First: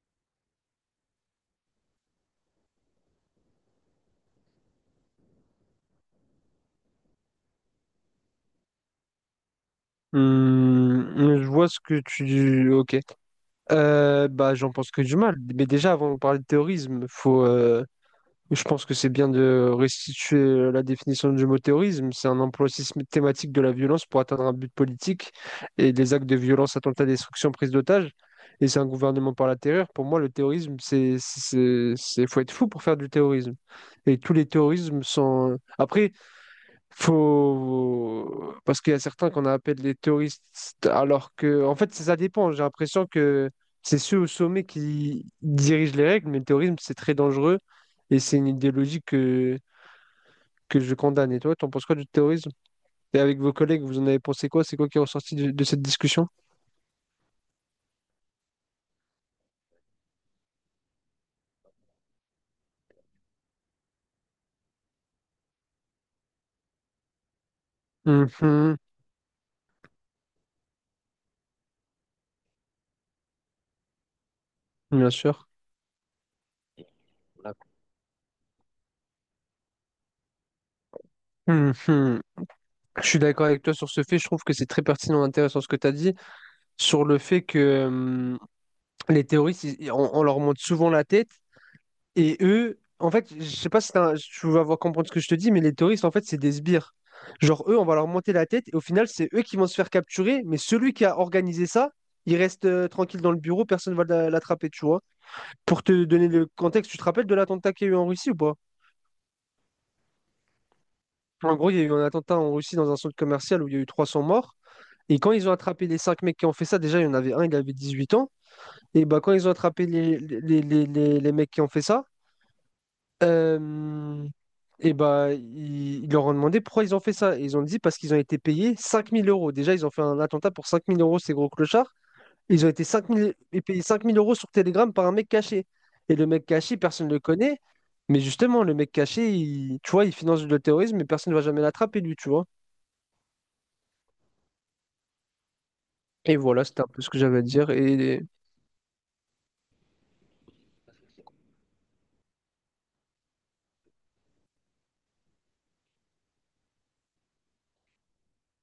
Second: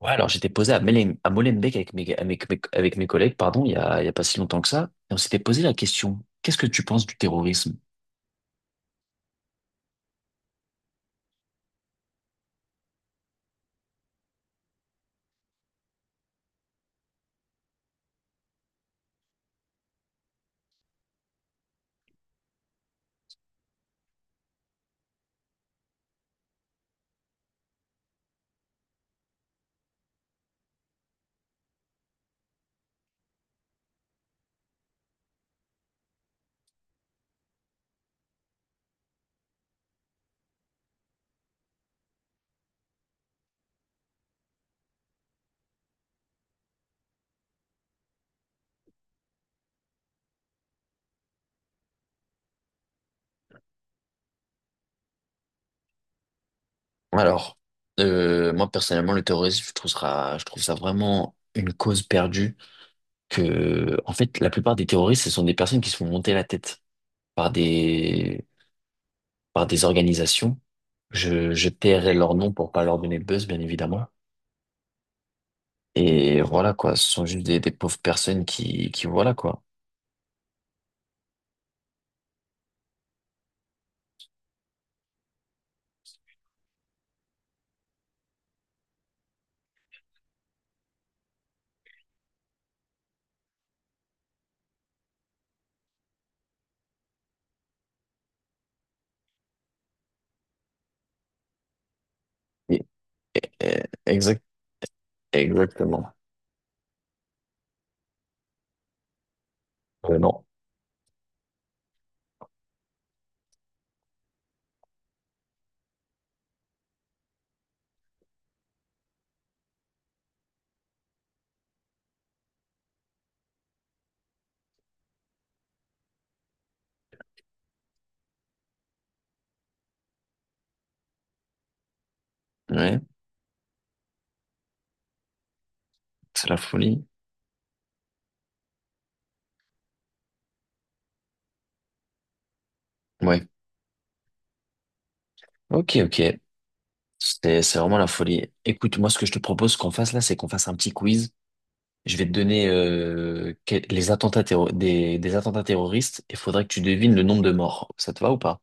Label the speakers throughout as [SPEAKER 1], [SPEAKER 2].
[SPEAKER 1] Ouais, alors j'étais posé à Molenbeek avec mes collègues, pardon, il y a pas si longtemps que ça, et on s'était posé la question: qu'est-ce que tu penses du terrorisme?
[SPEAKER 2] Hmm, je vois ce que tu... Ok. Bah, j'en pense que du mal. Mais déjà, avant de parler de terrorisme, je pense que c'est bien de restituer la définition du mot terrorisme. C'est un emploi systématique de la violence pour atteindre un but politique et des actes de violence, attentats, destruction, prise d'otages. Et c'est un gouvernement par la terreur. Pour moi, le terrorisme, faut être fou pour faire du terrorisme. Et tous les terrorismes sont... Après, faut... Parce qu'il y a certains qu'on appelle les terroristes, alors que, en fait, ça dépend. J'ai l'impression que c'est ceux au sommet qui dirigent les règles, mais le terrorisme, c'est très dangereux et c'est une idéologie que je condamne. Et toi, t'en penses quoi du terrorisme? Et avec vos collègues, vous en avez pensé quoi? C'est quoi qui est ressorti de cette discussion?
[SPEAKER 1] Alors, moi personnellement, le terrorisme, je trouve ça vraiment une cause perdue. Que, en fait, la plupart des terroristes, ce sont des personnes qui se font monter la tête par des,
[SPEAKER 2] Mhm,
[SPEAKER 1] par des organisations. Je tairai leur nom pour pas leur donner le buzz, bien évidemment.
[SPEAKER 2] bien sûr.
[SPEAKER 1] Et voilà quoi, ce sont juste des pauvres personnes qui voilà quoi.
[SPEAKER 2] Mhm. Je suis d'accord avec toi sur ce fait. Je trouve que c'est très pertinent et intéressant ce que tu as dit sur le fait que les terroristes, on leur monte souvent la tête. Et eux, en fait, je sais pas si tu vas avoir comprendre ce que je te dis, mais les terroristes, en fait, c'est des sbires. Genre, eux, on va leur monter la tête et au final, c'est eux qui vont se faire capturer, mais celui qui a organisé ça, il reste
[SPEAKER 1] Et-
[SPEAKER 2] tranquille dans le bureau,
[SPEAKER 1] et-
[SPEAKER 2] personne va
[SPEAKER 1] Exact,
[SPEAKER 2] l'attraper, tu vois. Pour te
[SPEAKER 1] Exactement.
[SPEAKER 2] donner le contexte, tu te rappelles de l'attentat qu'il y a eu en Russie ou pas?
[SPEAKER 1] Non.
[SPEAKER 2] En gros, il y a eu un attentat en Russie dans un centre commercial où il y a eu 300 morts. Et quand ils ont attrapé les cinq mecs qui ont fait ça, déjà, il y en avait un, il avait 18 ans. Et bah, quand ils ont attrapé les mecs qui ont fait ça, Euh, et bah, ils leur ont demandé pourquoi ils ont fait ça. Et ils ont dit parce qu'ils ont été payés 5000 euros. Déjà, ils ont fait un attentat pour 5000 euros, ces gros clochards. Ils ont été
[SPEAKER 1] Ouais,
[SPEAKER 2] 5 000, et payés 5 000 € sur Telegram par un mec caché. Et le mec
[SPEAKER 1] c'est la
[SPEAKER 2] caché,
[SPEAKER 1] folie.
[SPEAKER 2] personne ne le connaît. Mais justement, le mec caché, tu vois, il finance le terrorisme, mais personne ne va jamais l'attraper, lui, tu vois.
[SPEAKER 1] Ouais. Ok, ok.
[SPEAKER 2] Et voilà, c'était un peu ce que j'avais à dire.
[SPEAKER 1] C'est vraiment la
[SPEAKER 2] Et
[SPEAKER 1] folie. Écoute, moi, ce que je te propose qu'on fasse là, c'est qu'on fasse un petit quiz. Je vais te donner que- les attentats terro- des attentats terroristes et il faudrait que tu devines le nombre de morts. Ça te va ou pas?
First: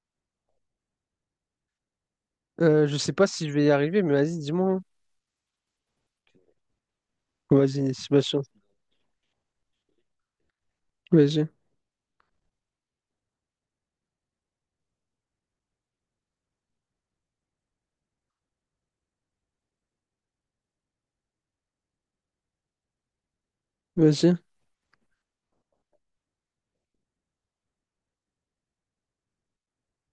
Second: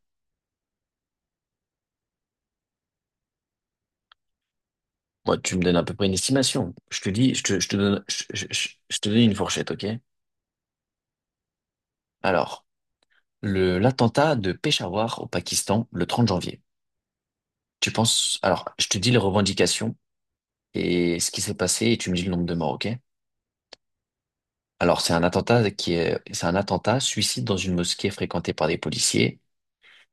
[SPEAKER 2] je sais pas si je vais y arriver, mais vas-y, dis-moi, hein.
[SPEAKER 1] Moi, tu me donnes à peu près une estimation.
[SPEAKER 2] Vas-y, Sébastien.
[SPEAKER 1] Je te donne une fourchette, ok?
[SPEAKER 2] Vas-y,
[SPEAKER 1] Alors, l'attentat de Peshawar au Pakistan le 30 janvier. Tu penses, alors, je te dis les revendications et ce qui s'est passé et tu me dis le nombre de morts, ok?
[SPEAKER 2] vas-y.
[SPEAKER 1] Alors, c'est un attentat suicide dans une mosquée fréquentée par des policiers.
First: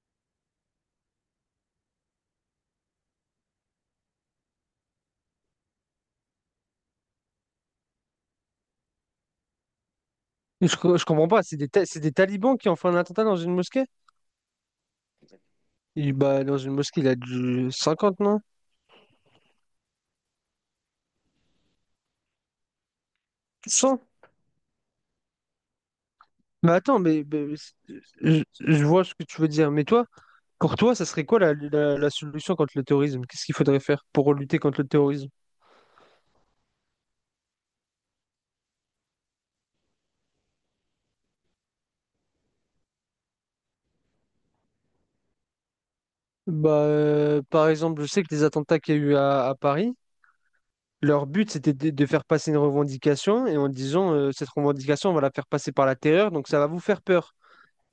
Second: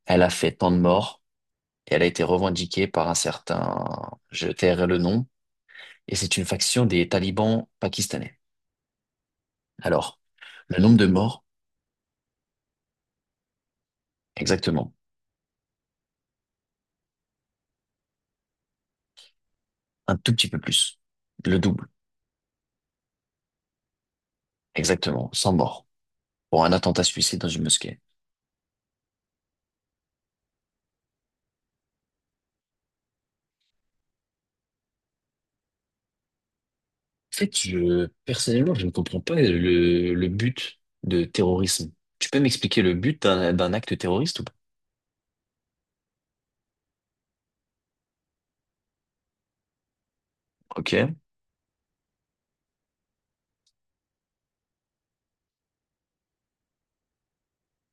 [SPEAKER 1] Elle a fait tant de morts et elle a été revendiquée par un certain, je tairai le nom, et c'est une faction des talibans pakistanais. Alors, le nombre
[SPEAKER 2] Je
[SPEAKER 1] de
[SPEAKER 2] comprends pas,
[SPEAKER 1] morts,
[SPEAKER 2] c'est des talibans qui ont fait un attentat dans une mosquée?
[SPEAKER 1] exactement.
[SPEAKER 2] Bah, dans une mosquée, il a du 50, non?
[SPEAKER 1] Un tout petit peu plus. Le double,
[SPEAKER 2] 100?
[SPEAKER 1] exactement, sans mort, pour
[SPEAKER 2] Mais
[SPEAKER 1] un
[SPEAKER 2] attends,
[SPEAKER 1] attentat
[SPEAKER 2] mais,
[SPEAKER 1] suicide dans
[SPEAKER 2] mais
[SPEAKER 1] une mosquée.
[SPEAKER 2] je vois ce que tu veux dire. Mais toi, pour toi, ça serait quoi la solution contre le terrorisme? Qu'est-ce qu'il faudrait faire pour lutter contre le terrorisme?
[SPEAKER 1] En fait, personnellement, je ne comprends pas le but de terrorisme. Tu peux m'expliquer le but d'un acte terroriste ou pas?
[SPEAKER 2] Bah, par exemple, je sais que les attentats qu'il y a eu à Paris,
[SPEAKER 1] Ok,
[SPEAKER 2] leur but c'était de faire passer une revendication et en disant cette revendication, on va la faire passer par la terreur, donc ça va vous faire peur.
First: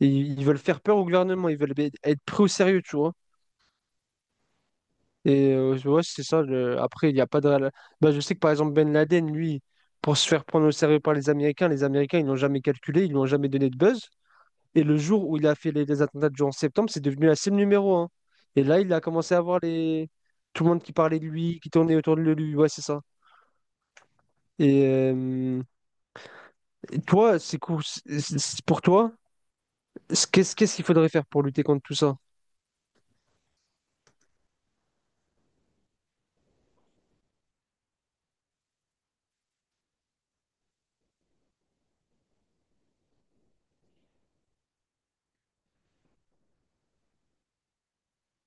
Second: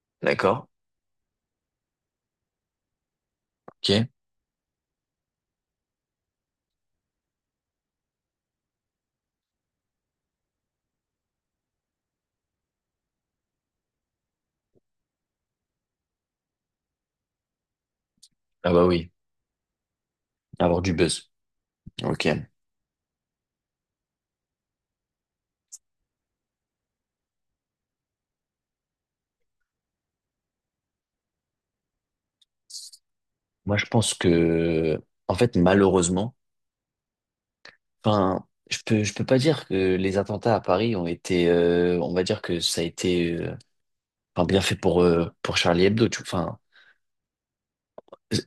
[SPEAKER 2] Et ils veulent
[SPEAKER 1] d'accord.
[SPEAKER 2] faire peur au gouvernement, ils veulent être pris au sérieux, tu vois.
[SPEAKER 1] Ok.
[SPEAKER 2] Et ouais, c'est ça. Après, il n'y a pas de réel- Bah, je sais que par exemple, Ben Laden, lui, pour se faire prendre au sérieux par les Américains, ils l'ont jamais calculé, ils lui ont jamais donné de buzz. Et le jour où il a fait les attentats du 11 septembre, c'est devenu la cible numéro un. Et
[SPEAKER 1] Ah
[SPEAKER 2] là,
[SPEAKER 1] bah
[SPEAKER 2] il a
[SPEAKER 1] oui,
[SPEAKER 2] commencé à voir les... tout le monde
[SPEAKER 1] avoir du
[SPEAKER 2] qui parlait de
[SPEAKER 1] buzz.
[SPEAKER 2] lui, qui tournait autour de
[SPEAKER 1] Ok.
[SPEAKER 2] lui. Ouais, c'est ça. Et, euh, et toi, c'est cool. Pour toi, qu'est-ce qu'il faudrait faire pour lutter contre tout ça?
[SPEAKER 1] Moi, je pense que, en fait, malheureusement, enfin, je peux pas dire que les attentats à Paris ont été, on va dire que ça a été, enfin, bien fait pour Charlie Hebdo. Enfin,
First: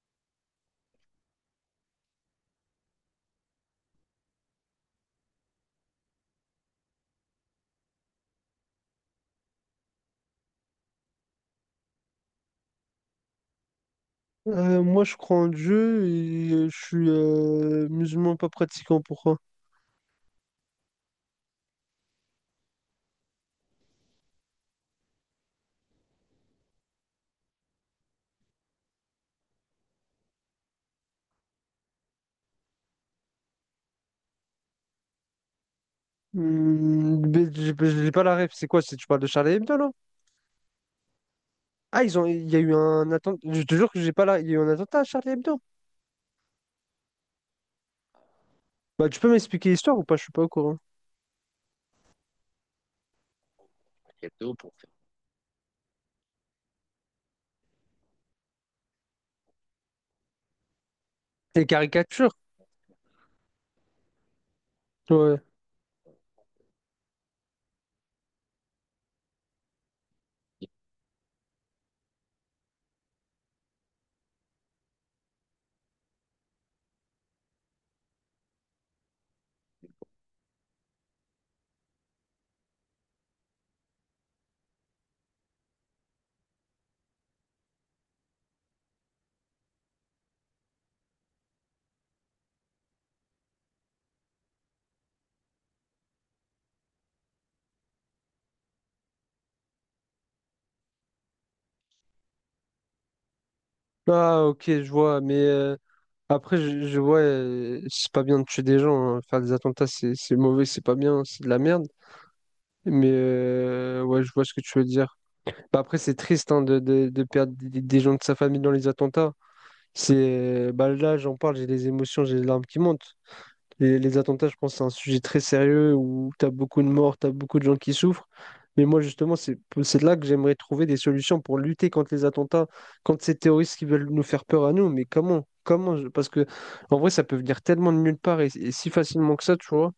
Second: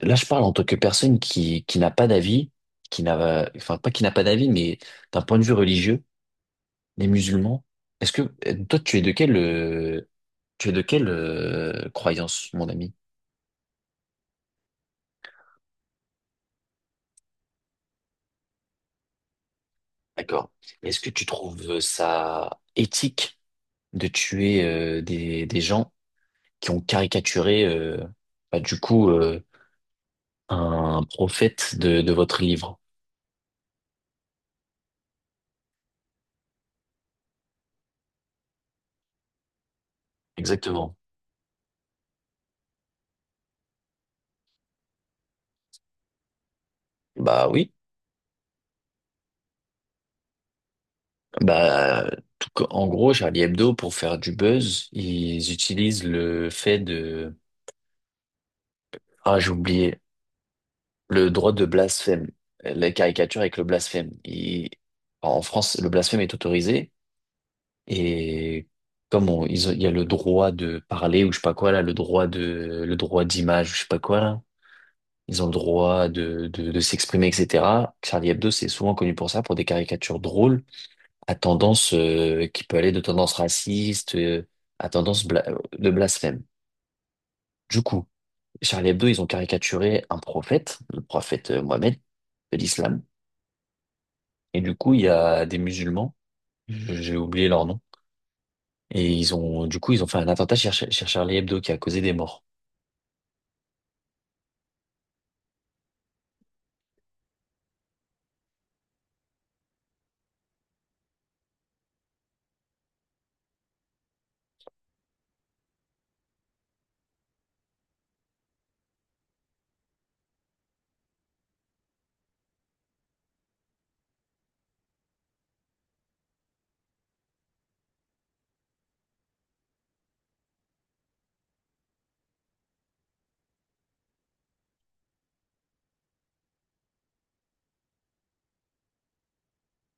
[SPEAKER 1] là, je parle en tant que personne qui n'a pas d'avis, qui n'a, enfin, pas qui n'a pas d'avis, mais d'un point de vue religieux, les musulmans. Est-ce que, toi, tu es de quelle, croyance, mon ami?
[SPEAKER 2] Moi, je crois en Dieu et je suis musulman pas pratiquant. Pourquoi?
[SPEAKER 1] D'accord. Est-ce que tu trouves ça éthique de tuer, des gens qui ont caricaturé, bah, du coup, un prophète de votre livre?
[SPEAKER 2] Mais j'ai pas la ref. C'est quoi? Tu parles de Charlie Hebdo, là?
[SPEAKER 1] Exactement.
[SPEAKER 2] Ah, il y a eu un attentat. Je te jure que j'ai pas là. Il y a eu un attentat à Charlie Hebdo.
[SPEAKER 1] Bah oui.
[SPEAKER 2] Bah, tu peux m'expliquer l'histoire ou pas? Je suis pas au courant.
[SPEAKER 1] Bah, en gros, Charlie Hebdo, pour faire du buzz, ils utilisent le fait de... Ah, j'ai oublié. Le droit de
[SPEAKER 2] Les
[SPEAKER 1] blasphème.
[SPEAKER 2] caricatures.
[SPEAKER 1] La caricature avec le blasphème. En
[SPEAKER 2] Ouais.
[SPEAKER 1] France, le blasphème est autorisé. Et comme on- ils ont- il y a le droit de parler ou je sais pas quoi, là, le droit d'image ou je sais pas quoi, là. Ils ont le droit de s'exprimer, etc. Charlie Hebdo, c'est souvent connu pour ça, pour des caricatures drôles à tendance, qui peut aller de tendance raciste, à tendance de blasphème. Du coup, Charlie Hebdo, ils ont caricaturé un prophète, le prophète Mohammed de l'islam. Et du coup, il y a des musulmans, j'ai oublié leur nom, et du coup, ils ont fait un attentat chez Charlie Hebdo qui a causé des morts.
[SPEAKER 2] Ah, ok, je vois, mais après, je vois, c'est pas bien de tuer des gens, hein. Faire des attentats, c'est mauvais, c'est pas bien, c'est de la merde. Mais ouais, je vois ce que tu veux dire. Bah, après, c'est triste hein, de perdre des gens de sa famille dans les attentats. Bah, là, j'en parle, j'ai des émotions, j'ai les larmes qui montent. Les attentats, je pense que c'est un sujet très sérieux où tu as beaucoup de morts, tu as beaucoup de gens qui souffrent. Mais moi, justement, c'est là que j'aimerais trouver des solutions pour lutter contre les attentats, contre ces terroristes qui veulent nous faire peur à nous. Mais comment? Comment? Parce que, en vrai, ça peut venir tellement de nulle part et si facilement que ça, tu vois.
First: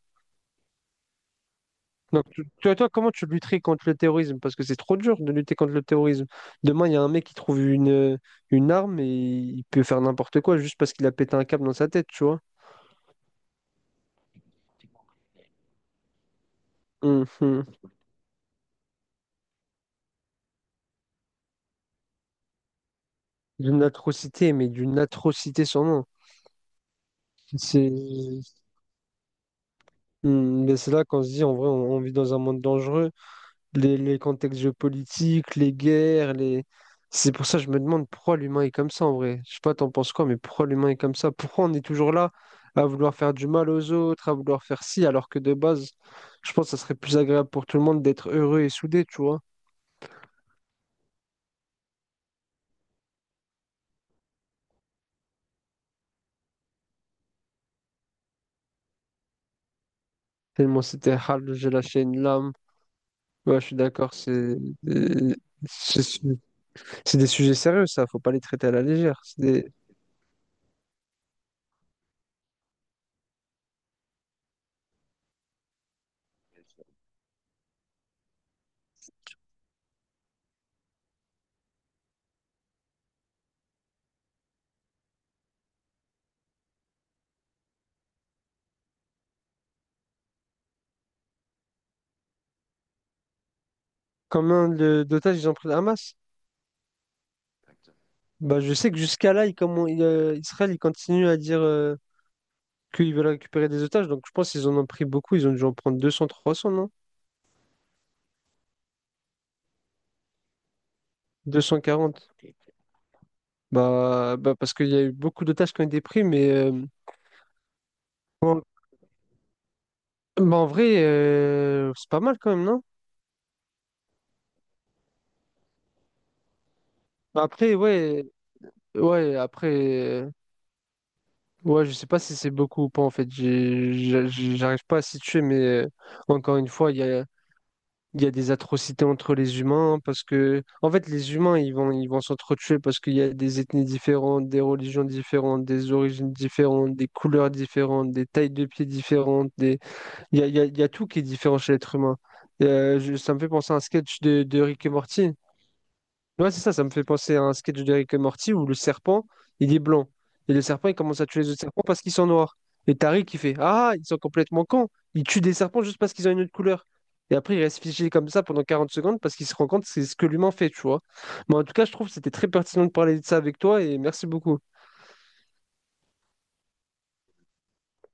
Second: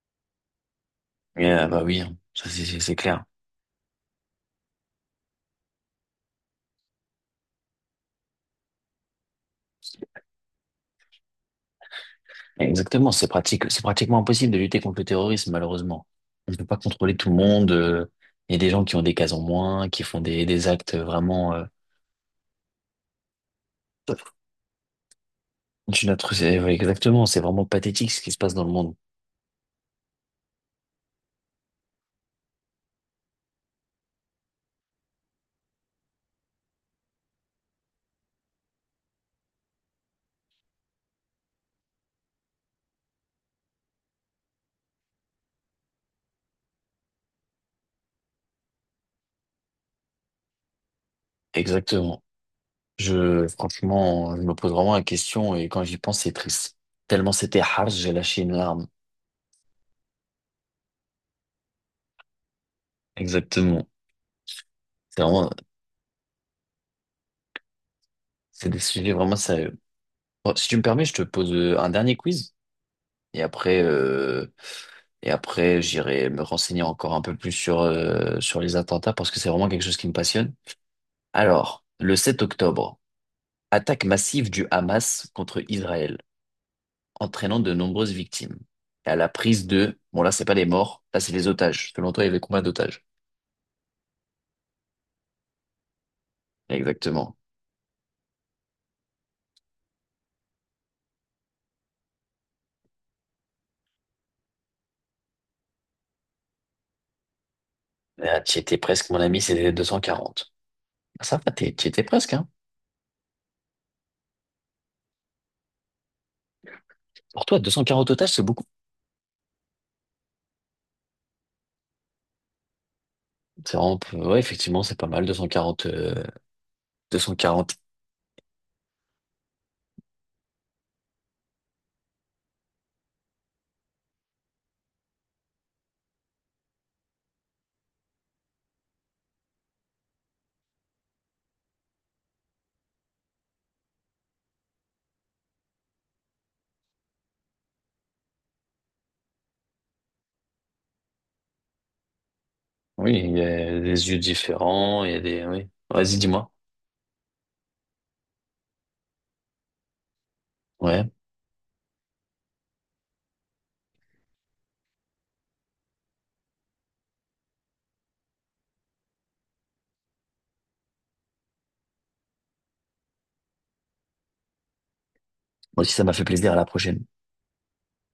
[SPEAKER 1] Bah oui, hein,
[SPEAKER 2] Donc, tu-
[SPEAKER 1] ça
[SPEAKER 2] toi, toi,
[SPEAKER 1] c'est
[SPEAKER 2] comment
[SPEAKER 1] clair.
[SPEAKER 2] tu lutterais contre le terrorisme? Parce que c'est trop dur de lutter contre le terrorisme. Demain, il y a un mec qui trouve une arme et il peut faire n'importe quoi juste parce qu'il a pété un câble dans sa tête, tu vois.
[SPEAKER 1] Exactement, c'est pratiquement impossible de lutter contre le terrorisme, malheureusement. On ne peut pas contrôler tout le
[SPEAKER 2] Mhm.
[SPEAKER 1] monde. Il y a des gens qui ont des cases en moins, qui font des actes vraiment.
[SPEAKER 2] D'une atrocité, mais d'une atrocité sans nom.
[SPEAKER 1] D'une atrocité. Oui, exactement. C'est vraiment
[SPEAKER 2] C'est
[SPEAKER 1] pathétique ce qui se passe dans le monde.
[SPEAKER 2] mais c'est là qu'on se dit, en vrai, on vit dans un monde dangereux. Les contextes géopolitiques, les guerres, les... C'est pour ça que je me demande pourquoi l'humain est comme ça, en vrai. Je sais pas, t'en penses quoi, mais pourquoi l'humain est comme ça? Pourquoi on est toujours là à vouloir faire du mal aux autres, à vouloir faire ci, alors que de base, je pense que ça serait plus agréable pour tout le monde d'être heureux et soudé, tu vois.
[SPEAKER 1] Exactement. Franchement, je me pose vraiment la question et quand j'y pense, c'est triste. Tellement c'était harsh, j'ai lâché une larme.
[SPEAKER 2] Tellement c'était hal, j'ai lâché une lame. Ouais, je suis
[SPEAKER 1] Exactement.
[SPEAKER 2] d'accord,
[SPEAKER 1] C'est vraiment,
[SPEAKER 2] c'est- c'est des sujets sérieux, ça, faut pas les traiter
[SPEAKER 1] c'est
[SPEAKER 2] à
[SPEAKER 1] des
[SPEAKER 2] la
[SPEAKER 1] sujets
[SPEAKER 2] légère.
[SPEAKER 1] vraiment
[SPEAKER 2] C'est des...
[SPEAKER 1] sérieux. Bon, si tu me permets, je te pose un dernier quiz et après, euh, et après, j'irai me renseigner encore un peu plus sur les attentats parce que c'est vraiment quelque chose qui me passionne. Alors, le 7 octobre, attaque massive du Hamas contre Israël, entraînant de nombreuses victimes. Et à la prise de, bon là, c'est pas les morts, là, c'est les otages. Selon toi, il y avait combien d'otages?
[SPEAKER 2] Combien d'otages ils ont pris le Hamas?
[SPEAKER 1] Exactement.
[SPEAKER 2] Bah, je sais que jusqu'à là, Israël il continue à dire qu'ils veulent récupérer des otages, donc je pense qu'ils en ont pris beaucoup, ils ont dû en prendre 200, trois 300, non?
[SPEAKER 1] Ah, tu étais presque, mon ami, c'était 240. Ah, ça va,
[SPEAKER 2] Deux cent
[SPEAKER 1] tu étais
[SPEAKER 2] quarante.
[SPEAKER 1] presque, hein.
[SPEAKER 2] Bah, bah parce qu'il y a eu beaucoup d'otages qui ont été pris, mais
[SPEAKER 1] Pour toi, 240 otages, c'est beaucoup.
[SPEAKER 2] bah, en vrai, c'est pas mal quand même, non?
[SPEAKER 1] Ouais, effectivement, c'est pas mal, 240, deux cent
[SPEAKER 2] Bah, après,
[SPEAKER 1] quarante.
[SPEAKER 2] ouais, après, euh, ouais, je sais pas si c'est beaucoup ou pas en fait. J'arrive pas à situer, mais euh, encore une fois, il y a. Il y a des atrocités entre les humains parce que, en fait, les humains, ils vont s'entretuer parce qu'il y a des ethnies différentes, des religions différentes, des origines différentes, des couleurs différentes, des tailles de pieds différentes. Des... Il y a, il y a tout qui est différent chez l'être humain.
[SPEAKER 1] Oui,
[SPEAKER 2] Ça
[SPEAKER 1] il
[SPEAKER 2] me
[SPEAKER 1] y
[SPEAKER 2] fait penser à
[SPEAKER 1] a
[SPEAKER 2] un
[SPEAKER 1] des yeux
[SPEAKER 2] sketch de Rick et
[SPEAKER 1] différents, il y a
[SPEAKER 2] Morty.
[SPEAKER 1] des, oui. Vas-y,
[SPEAKER 2] Ouais,
[SPEAKER 1] dis-moi.
[SPEAKER 2] c'est ça, ça me fait penser à un sketch de Rick et Morty où le serpent, il est blanc. Et le serpent, il
[SPEAKER 1] Ouais.
[SPEAKER 2] commence à tuer les autres serpents parce qu'ils sont noirs. Et Tariq, il fait Ah, ils sont complètement cons. Ils tuent des serpents juste parce qu'ils ont une autre couleur. Et après, il reste figé comme ça pendant 40 secondes parce qu'il se rend compte que c'est ce que l'humain fait, tu vois. Mais en tout cas, je trouve que c'était très pertinent de parler de ça avec toi et merci beaucoup.
[SPEAKER 1] Moi aussi, ça m'a fait plaisir, à la prochaine.